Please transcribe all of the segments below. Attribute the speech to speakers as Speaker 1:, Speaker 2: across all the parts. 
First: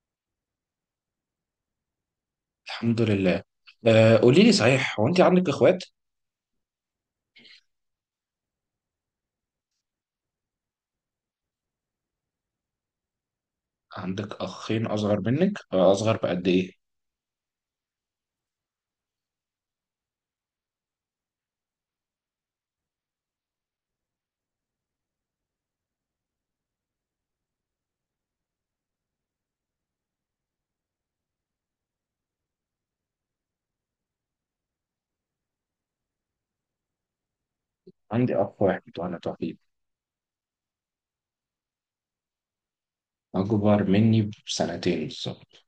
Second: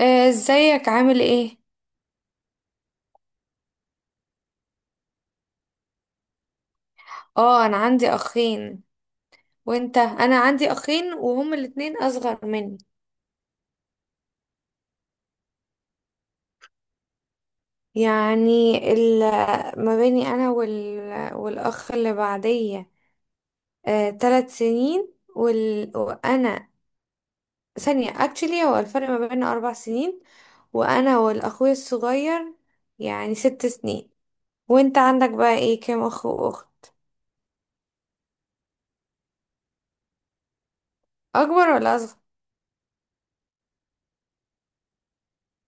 Speaker 1: ازيك عامل ايه؟
Speaker 2: الحمد لله. آه قولي لي، صحيح هو انت عندك اخوات؟
Speaker 1: اه، انا عندي اخين. وانت؟ انا عندي اخين وهم الاتنين اصغر مني.
Speaker 2: عندك اخين اصغر منك، اصغر بقد ايه؟
Speaker 1: يعني ما بيني انا والاخ اللي بعدية 3 سنين وانا ثانية اكشلي، هو الفرق ما بيننا 4 سنين. وانا والاخوي الصغير يعني 6 سنين. وانت عندك بقى ايه، كام اخ واخت؟
Speaker 2: عندي اخ واحد وانا توحيد.
Speaker 1: اكبر ولا اصغر؟
Speaker 2: اكبر مني بسنتين بالظبط.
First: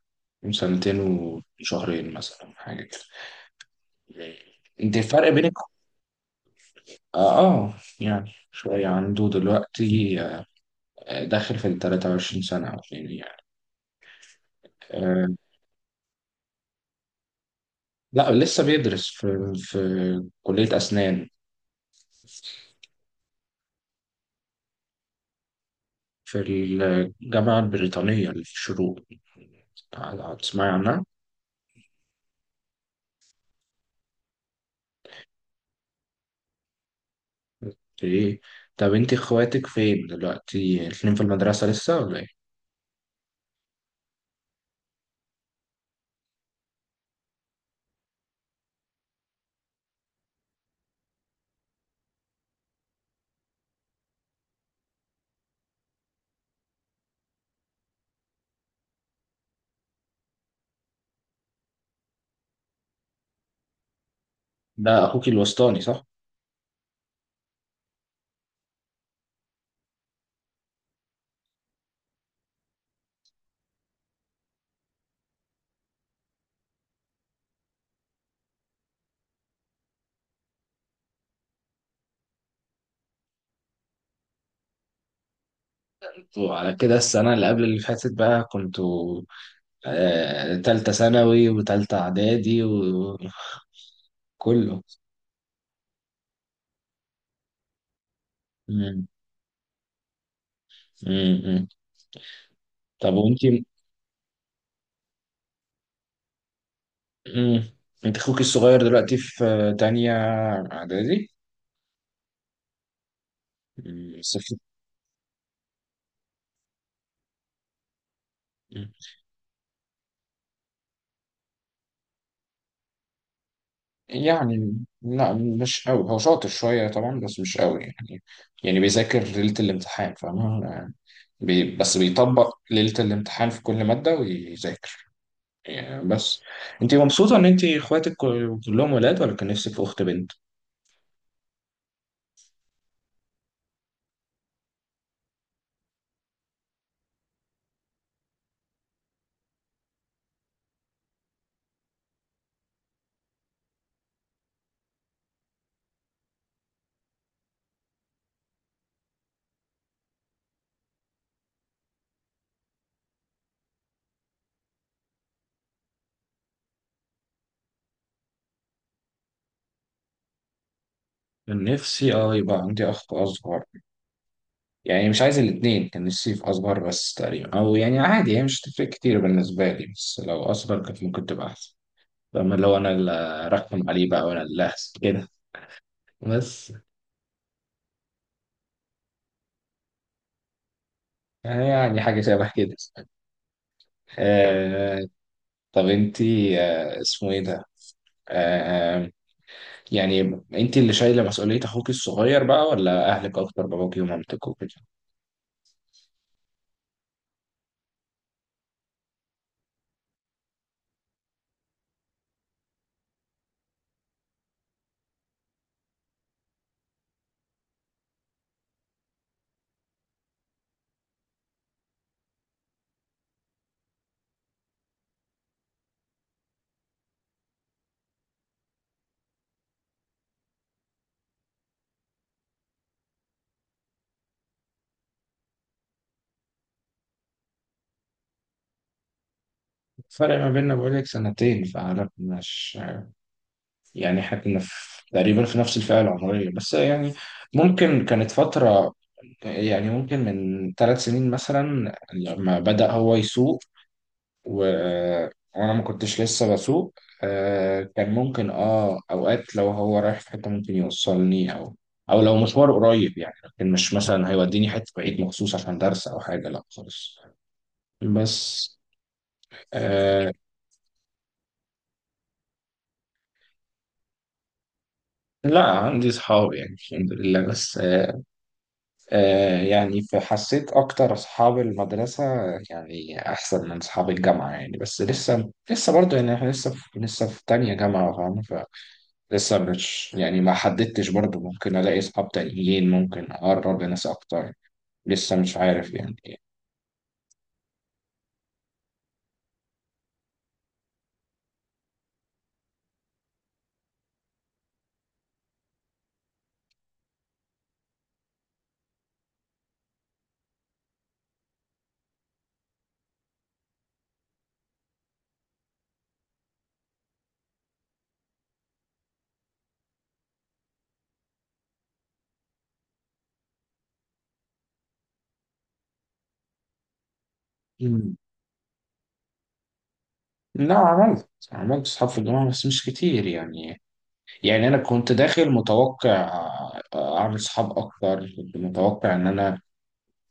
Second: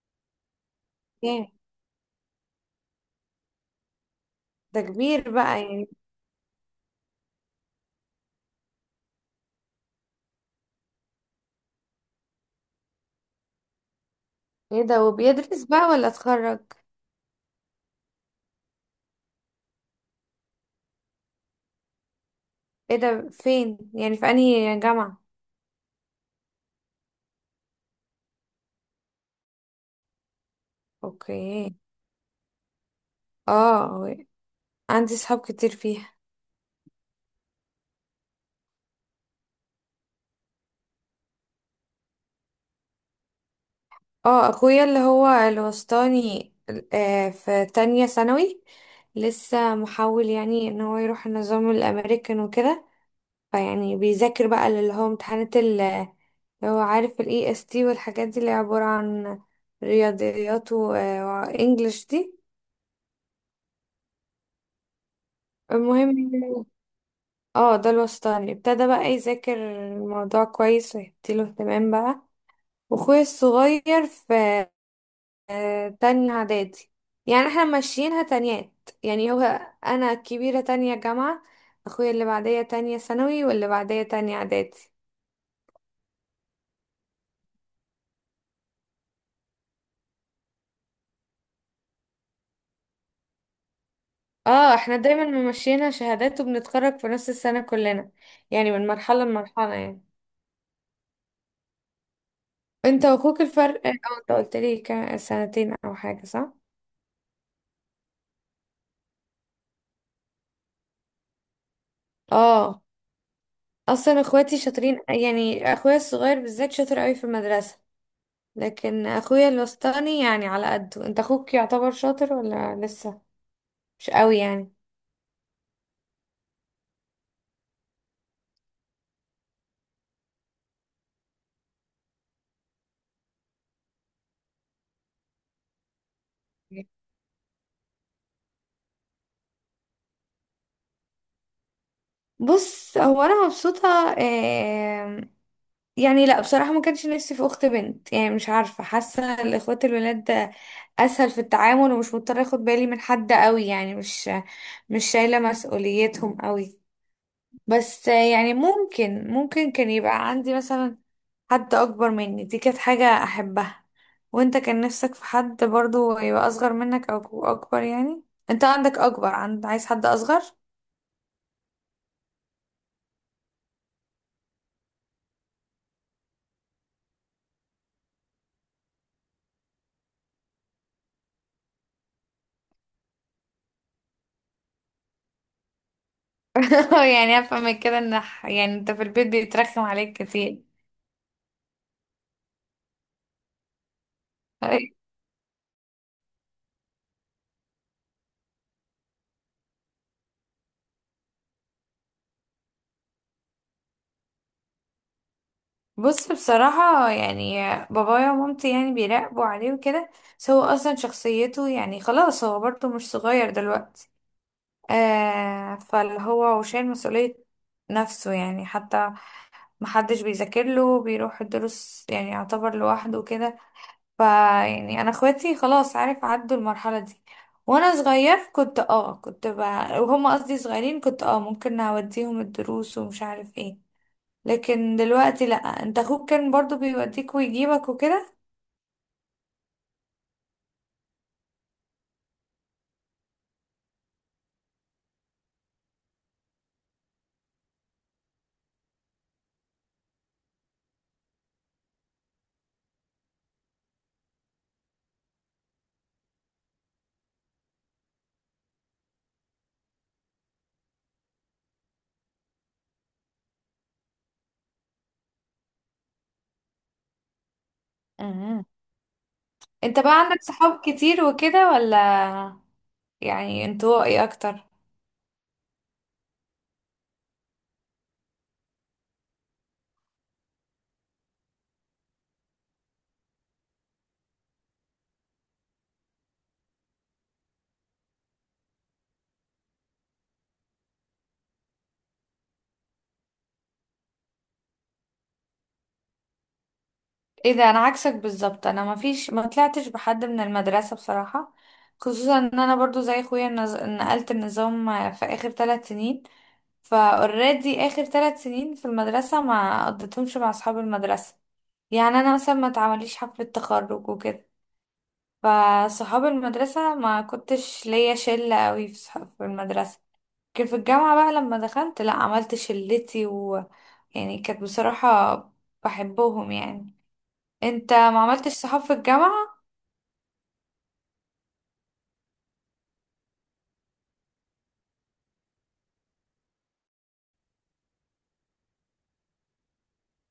Speaker 2: سنتين
Speaker 1: ايه
Speaker 2: وشهرين مثلا حاجه كده.
Speaker 1: ده،
Speaker 2: انت الفرق
Speaker 1: كبير
Speaker 2: بينك.
Speaker 1: بقى يعني.
Speaker 2: اه, آه يعني شويه عنده دلوقتي، داخل في ال 23 سنه او اتنين يعني.
Speaker 1: ايه ده،
Speaker 2: آه
Speaker 1: وبيدرس بقى ولا اتخرج؟
Speaker 2: لا، لسه بيدرس في كليه اسنان.
Speaker 1: ايه ده، فين يعني، في انهي جامعة؟
Speaker 2: في الجامعة البريطانية اللي في الشروق. تسمعي عنها؟
Speaker 1: اوكي. اه، عندي صحاب كتير فيها.
Speaker 2: ايه. طب انت اخواتك فين دلوقتي؟ الاتنين في المدرسة لسه ولا ايه؟
Speaker 1: اه، اخويا اللي هو الوسطاني في تانية ثانوي. لسه محاول يعني ان هو يروح النظام الامريكان وكده. فيعني بيذاكر بقى اللي هو امتحانات اللي هو عارف الاي اس تي والحاجات دي، اللي عبارة عن رياضيات و- وانجلش دي.
Speaker 2: ده اخوك الوسطاني، صح؟
Speaker 1: المهم يعني، اه، ده الوسطاني ابتدى بقى يذاكر الموضوع كويس ويديله اهتمام بقى. واخويا الصغير في تانية اعدادي. يعني احنا ماشيينها تانيات يعني هو. انا الكبيرة تانية جامعة، اخويا اللي بعدية تانية ثانوي واللي بعدية تانية اعدادي.
Speaker 2: وعلى كده السنة اللي قبل اللي فاتت بقى كنتوا تالتة ثانوي وتالتة إعدادي وكله؟
Speaker 1: اه، احنا دايما ماشيينها شهادات وبنتخرج في نفس السنة كلنا، يعني من
Speaker 2: مم.
Speaker 1: مرحلة لمرحلة يعني.
Speaker 2: مم. مم.
Speaker 1: انت
Speaker 2: طب وانت.
Speaker 1: واخوك الفرق اه، انت قلت لي كان سنتين او حاجة صح؟
Speaker 2: مم. انت اخوك الصغير دلوقتي في تانية إعدادي؟
Speaker 1: اه. اصلا
Speaker 2: مم. صفر.
Speaker 1: اخواتي شاطرين، يعني اخويا الصغير بالذات شاطر قوي في المدرسة. لكن اخويا الوسطاني يعني على قده، انت اخوك يعتبر شاطر ولا لسه مش قوي يعني؟
Speaker 2: يعني لا، مش قوي. هو شاطر شوية طبعا بس مش قوي يعني. يعني بيذاكر ليلة الامتحان، فاهم يعني. بس بيطبق ليلة الامتحان في كل مادة ويذاكر يعني بس. انت مبسوطة ان انت اخواتك كلهم ولاد ولا كان نفسك في اخت بنت؟
Speaker 1: بص، هو انا مبسوطه. آم، يعني لا، بصراحه ما كانش نفسي في اخت بنت. يعني مش عارفه، حاسه الاخوات الولاد ده اسهل في التعامل، ومش مضطره اخد بالي من حد قوي، يعني مش شايله مسؤوليتهم قوي. بس يعني ممكن كان يبقى عندي مثلا حد اكبر مني، دي كانت حاجة احبها. وانت كان نفسك في حد برضو يبقى اصغر منك او اكبر يعني؟ انت عندك اكبر، عايز حد اصغر؟
Speaker 2: كان نفسي يبقى عندي اخت اصغر. يعني مش عايز الاتنين، كان نفسي في اصغر بس تقريبا، او يعني عادي هي مش تفرق كتير بالنسبة لي بس لو اصغر كانت ممكن تبقى احسن. فاما لو انا اللي ارخم عليه بقى وانا اللي أحسن كده. بس
Speaker 1: يعني افهم من كده ان يعني انت في البيت بيترخم عليك كتير.
Speaker 2: يعني حاجة شبه كده. آه. طب انتي، اسمه ايه ده. آه يعني انتي اللي شايلة مسؤولية اخوك الصغير بقى ولا اهلك اكتر، باباكي ومامتك وكده؟
Speaker 1: بص، بصراحة يعني، بابايا ومامتي يعني بيراقبوا عليه وكده، بس هو اصلا شخصيته يعني خلاص، هو برضو مش صغير دلوقتي. آه، فاللي هو شايل مسؤولية نفسه يعني. حتى محدش بيذاكر له، بيروح الدروس يعني، يعتبر لوحده كده. ف يعني انا اخواتي خلاص عارف عدوا المرحله دي. وانا صغير كنت وهم قصدي صغيرين، كنت اه، ممكن اوديهم الدروس ومش عارف ايه. لكن دلوقتي لا، انت اخوك كان برضو بيوديك ويجيبك وكده.
Speaker 2: الفرق ما بيننا بقولك سنتين فعلا، مش يعني احنا كنا في تقريبا في نفس الفئة العمرية بس يعني، ممكن كانت فترة، يعني ممكن من 3 سنين مثلا لما بدأ هو يسوق و- وانا ما كنتش لسه بسوق. كان ممكن اوقات لو هو رايح في حته ممكن يوصلني، او لو مشوار قريب يعني، لكن مش مثلا هيوديني حته بعيد مخصوص عشان درس او حاجه، لا خالص.
Speaker 1: امم،
Speaker 2: بس
Speaker 1: انت بقى
Speaker 2: آه
Speaker 1: عندك صحاب كتير وكده، ولا يعني انطوائي اكتر؟
Speaker 2: لا، عندي اصحاب يعني الحمد لله. بس يعني فحسيت اكتر اصحاب المدرسه يعني احسن من اصحاب الجامعه يعني. بس لسه برضه يعني احنا لسه في تانية جامعه فاهم. لسه مش يعني، ما حددتش برضو، ممكن الاقي اصحاب تانيين ممكن اقرب لناس اكتر. لسه مش عارف يعني.
Speaker 1: ايه ده، انا عكسك بالظبط. انا ما طلعتش بحد من المدرسه بصراحه، خصوصا ان انا برضو زي اخويا نقلت النظام في اخر 3 سنين. فاوريدي اخر 3 سنين في المدرسه ما قضيتهمش مع اصحاب المدرسه. يعني انا مثلا ما اتعمليش حفله تخرج وكده. فصحاب المدرسه ما كنتش ليا شله قوي في صحاب في المدرسه. لكن في الجامعه بقى لما دخلت، لا عملت شلتي، ويعني كانت بصراحه بحبهم يعني. انت
Speaker 2: مم.
Speaker 1: ما عملتش صحاب في الجامعه؟
Speaker 2: لا، عملت اصحاب في الجامعة بس مش كتير يعني. يعني انا كنت داخل متوقع اعمل اصحاب اكتر، كنت متوقع ان انا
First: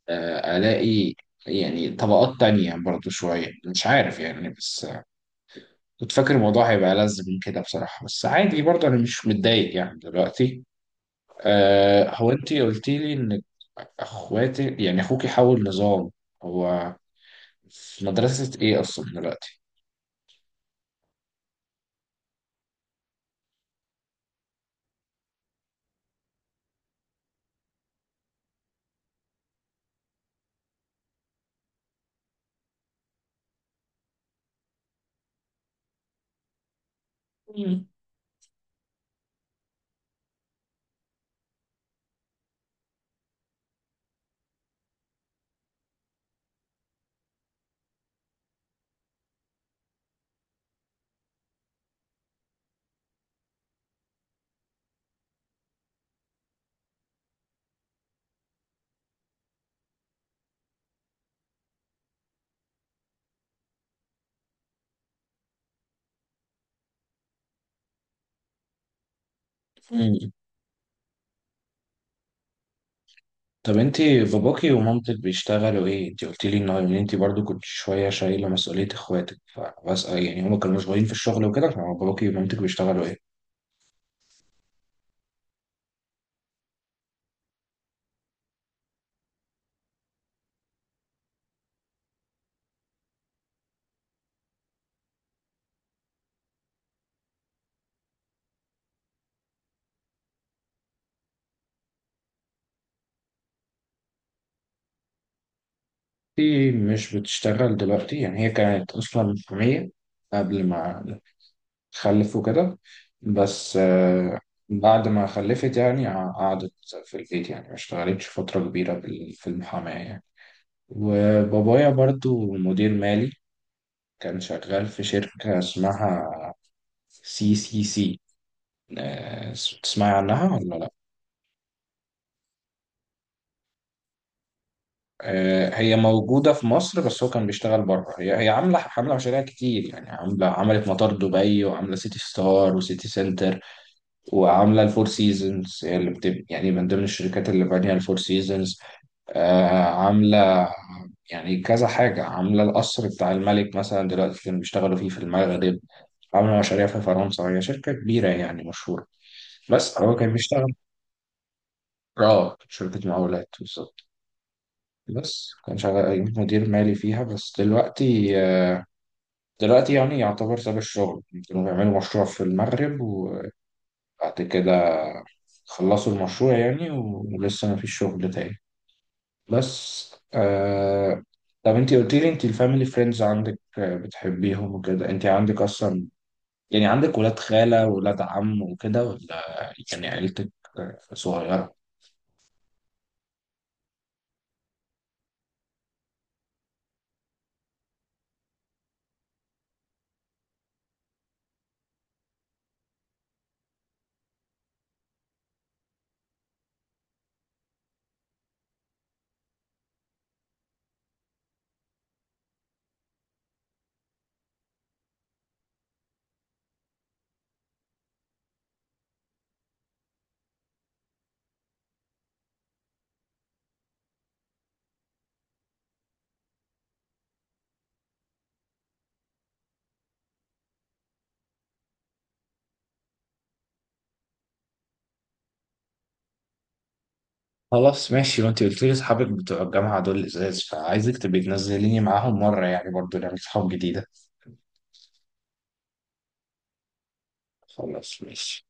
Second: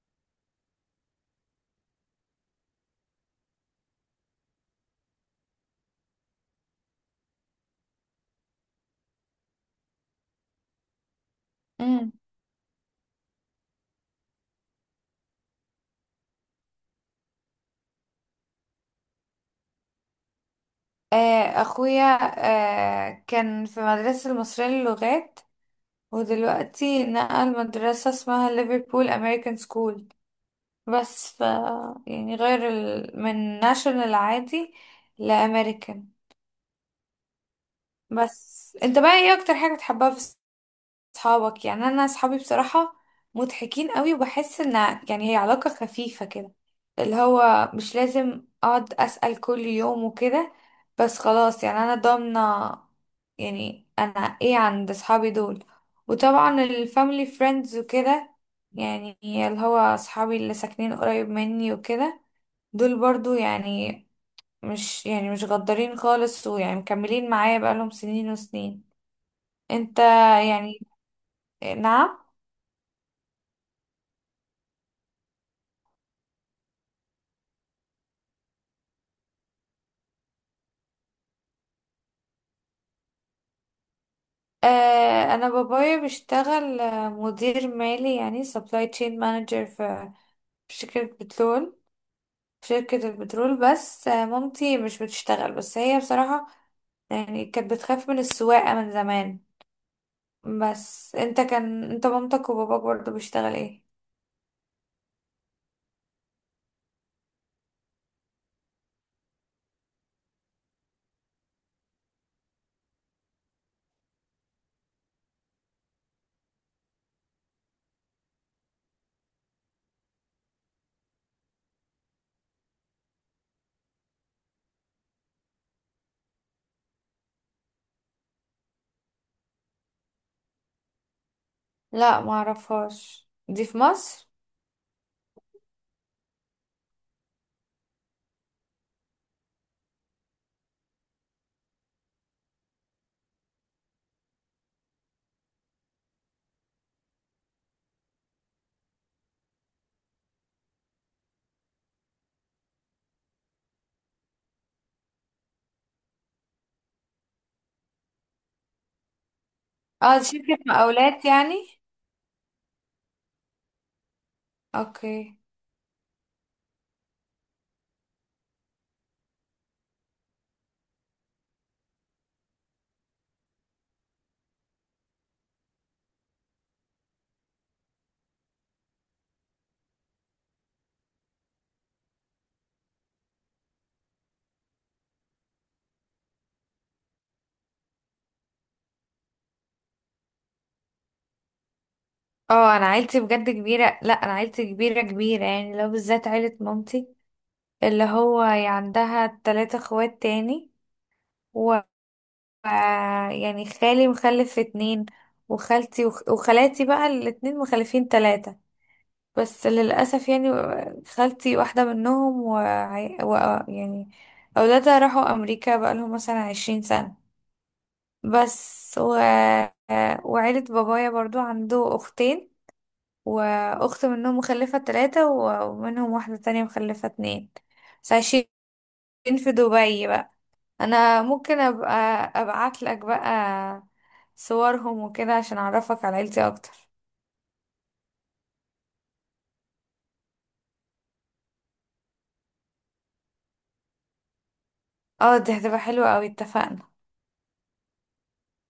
Speaker 2: الاقي يعني طبقات تانية برضو شوية، مش عارف يعني. بس كنت فاكر الموضوع هيبقى ألذ من كده بصراحة، بس عادي برضو أنا مش متضايق يعني دلوقتي.
Speaker 1: مم.
Speaker 2: هو انت قلتي لي ان اخواتك يعني اخوكي حول نظام، هو في مدرسة ايه اصلا دلوقتي؟
Speaker 1: آه، اخويا كان في مدرسة المصرية للغات، ودلوقتي نقل مدرسة اسمها ليفربول امريكان سكول. بس ف يعني غير من ناشونال عادي لامريكان.
Speaker 2: مم.
Speaker 1: بس انت بقى ايه اكتر حاجة بتحبها في صحابك؟ يعني انا صحابي بصراحة مضحكين قوي، وبحس ان يعني هي علاقة خفيفة كده، اللي هو مش لازم اقعد اسأل كل يوم وكده، بس خلاص، يعني انا ضامنة يعني انا ايه عند صحابي دول. وطبعا الفاميلي فريندز وكده، يعني اللي هو صحابي اللي ساكنين قريب مني وكده، دول برضو يعني مش يعني مش غدارين خالص، ويعني مكملين معايا بقالهم سنين وسنين. انت،
Speaker 2: مم.
Speaker 1: يعني، نعم؟
Speaker 2: طب انت باباكي ومامتك بيشتغلوا ايه؟ انت قلتي لي ان ان انت برضو كنت شوية شايلة مسؤولية اخواتك، فبسأل يعني هما كانوا مشغولين في الشغل وكده، فباباكي ومامتك بيشتغلوا ايه؟
Speaker 1: انا بابايا بيشتغل مدير مالي، يعني سبلاي تشين مانجر في شركة بترول، في شركة البترول. بس مامتي مش بتشتغل، بس هي بصراحة يعني كانت بتخاف من السواقة من زمان. بس انت كان انت مامتك وباباك برضه بيشتغل ايه؟
Speaker 2: انت مش بتشتغل دلوقتي يعني، هي كانت اصلا محامية قبل ما خلف وكده. بس بعد ما خلفت يعني قعدت في البيت يعني، ما اشتغلتش فترة كبيرة في المحاماة يعني. وبابايا برضو مدير مالي، كان شغال في شركة اسمها CCC. تسمعي عنها ولا لا؟
Speaker 1: لا، ما اعرفهاش دي في مصر.
Speaker 2: هي موجودة في مصر بس هو كان بيشتغل بره. هي عاملة مشاريع كتير يعني، عاملة عملت مطار دبي وعاملة سيتي ستار وسيتي سنتر وعامله الفور سيزونز. هي اللي يعني من ضمن الشركات اللي بانيه الفور سيزونز. عامله يعني كذا حاجه، عامله القصر بتاع الملك مثلا. دلوقتي كانوا بيشتغلوا فيه في المغرب، عامله مشاريع في فرنسا. هي شركه كبيره يعني مشهوره. بس
Speaker 1: اه
Speaker 2: هو
Speaker 1: دي
Speaker 2: كان
Speaker 1: شركة
Speaker 2: بيشتغل.
Speaker 1: مقاولات يعني.
Speaker 2: اه، شركه مقاولات بالظبط.
Speaker 1: اوكي.
Speaker 2: بس كان شغال مدير مالي فيها. بس دلوقتي دلوقتي يعني يعتبر ساب الشغل. كانوا بيعملوا مشروع في المغرب وبعد كده خلصوا المشروع يعني، ولسه ما فيش شغل تاني. بس. طب انت قلت لي انت الفاميلي فريندز عندك، بتحبيهم وكده. انت عندك اصلا يعني عندك ولاد خالة ولاد عم وكده ولا يعني عيلتك صغيرة؟
Speaker 1: اه، انا عيلتي بجد كبيرة. لا، انا عيلتي كبيرة كبيرة، يعني لو بالذات عيلة مامتي اللي هو هي عندها 3 اخوات تاني. و يعني خالي مخلف اتنين، وخالتي وخالاتي بقى الاتنين مخلفين تلاتة. بس للأسف يعني خالتي واحدة منهم و... يعني أولادها راحوا أمريكا بقالهم مثلا 20 سنة بس. وعيلة بابايا برضو عنده أختين، وأخت منهم مخلفة تلاتة ومنهم واحدة تانية مخلفة اتنين، بس عايشين في دبي بقى. انا ممكن ابقى ابعت لك بقى صورهم وكده عشان اعرفك على عيلتي اكتر.
Speaker 2: خلاص ماشي. وانت قلت لي اصحابك بتوع الجامعة دول ازاز، فعايزك تبقي تنزليني معاهم مرة يعني برضو نعمل صحاب جديدة.
Speaker 1: اه دي هتبقى حلوة اوي، اتفقنا.
Speaker 2: خلاص ماشي.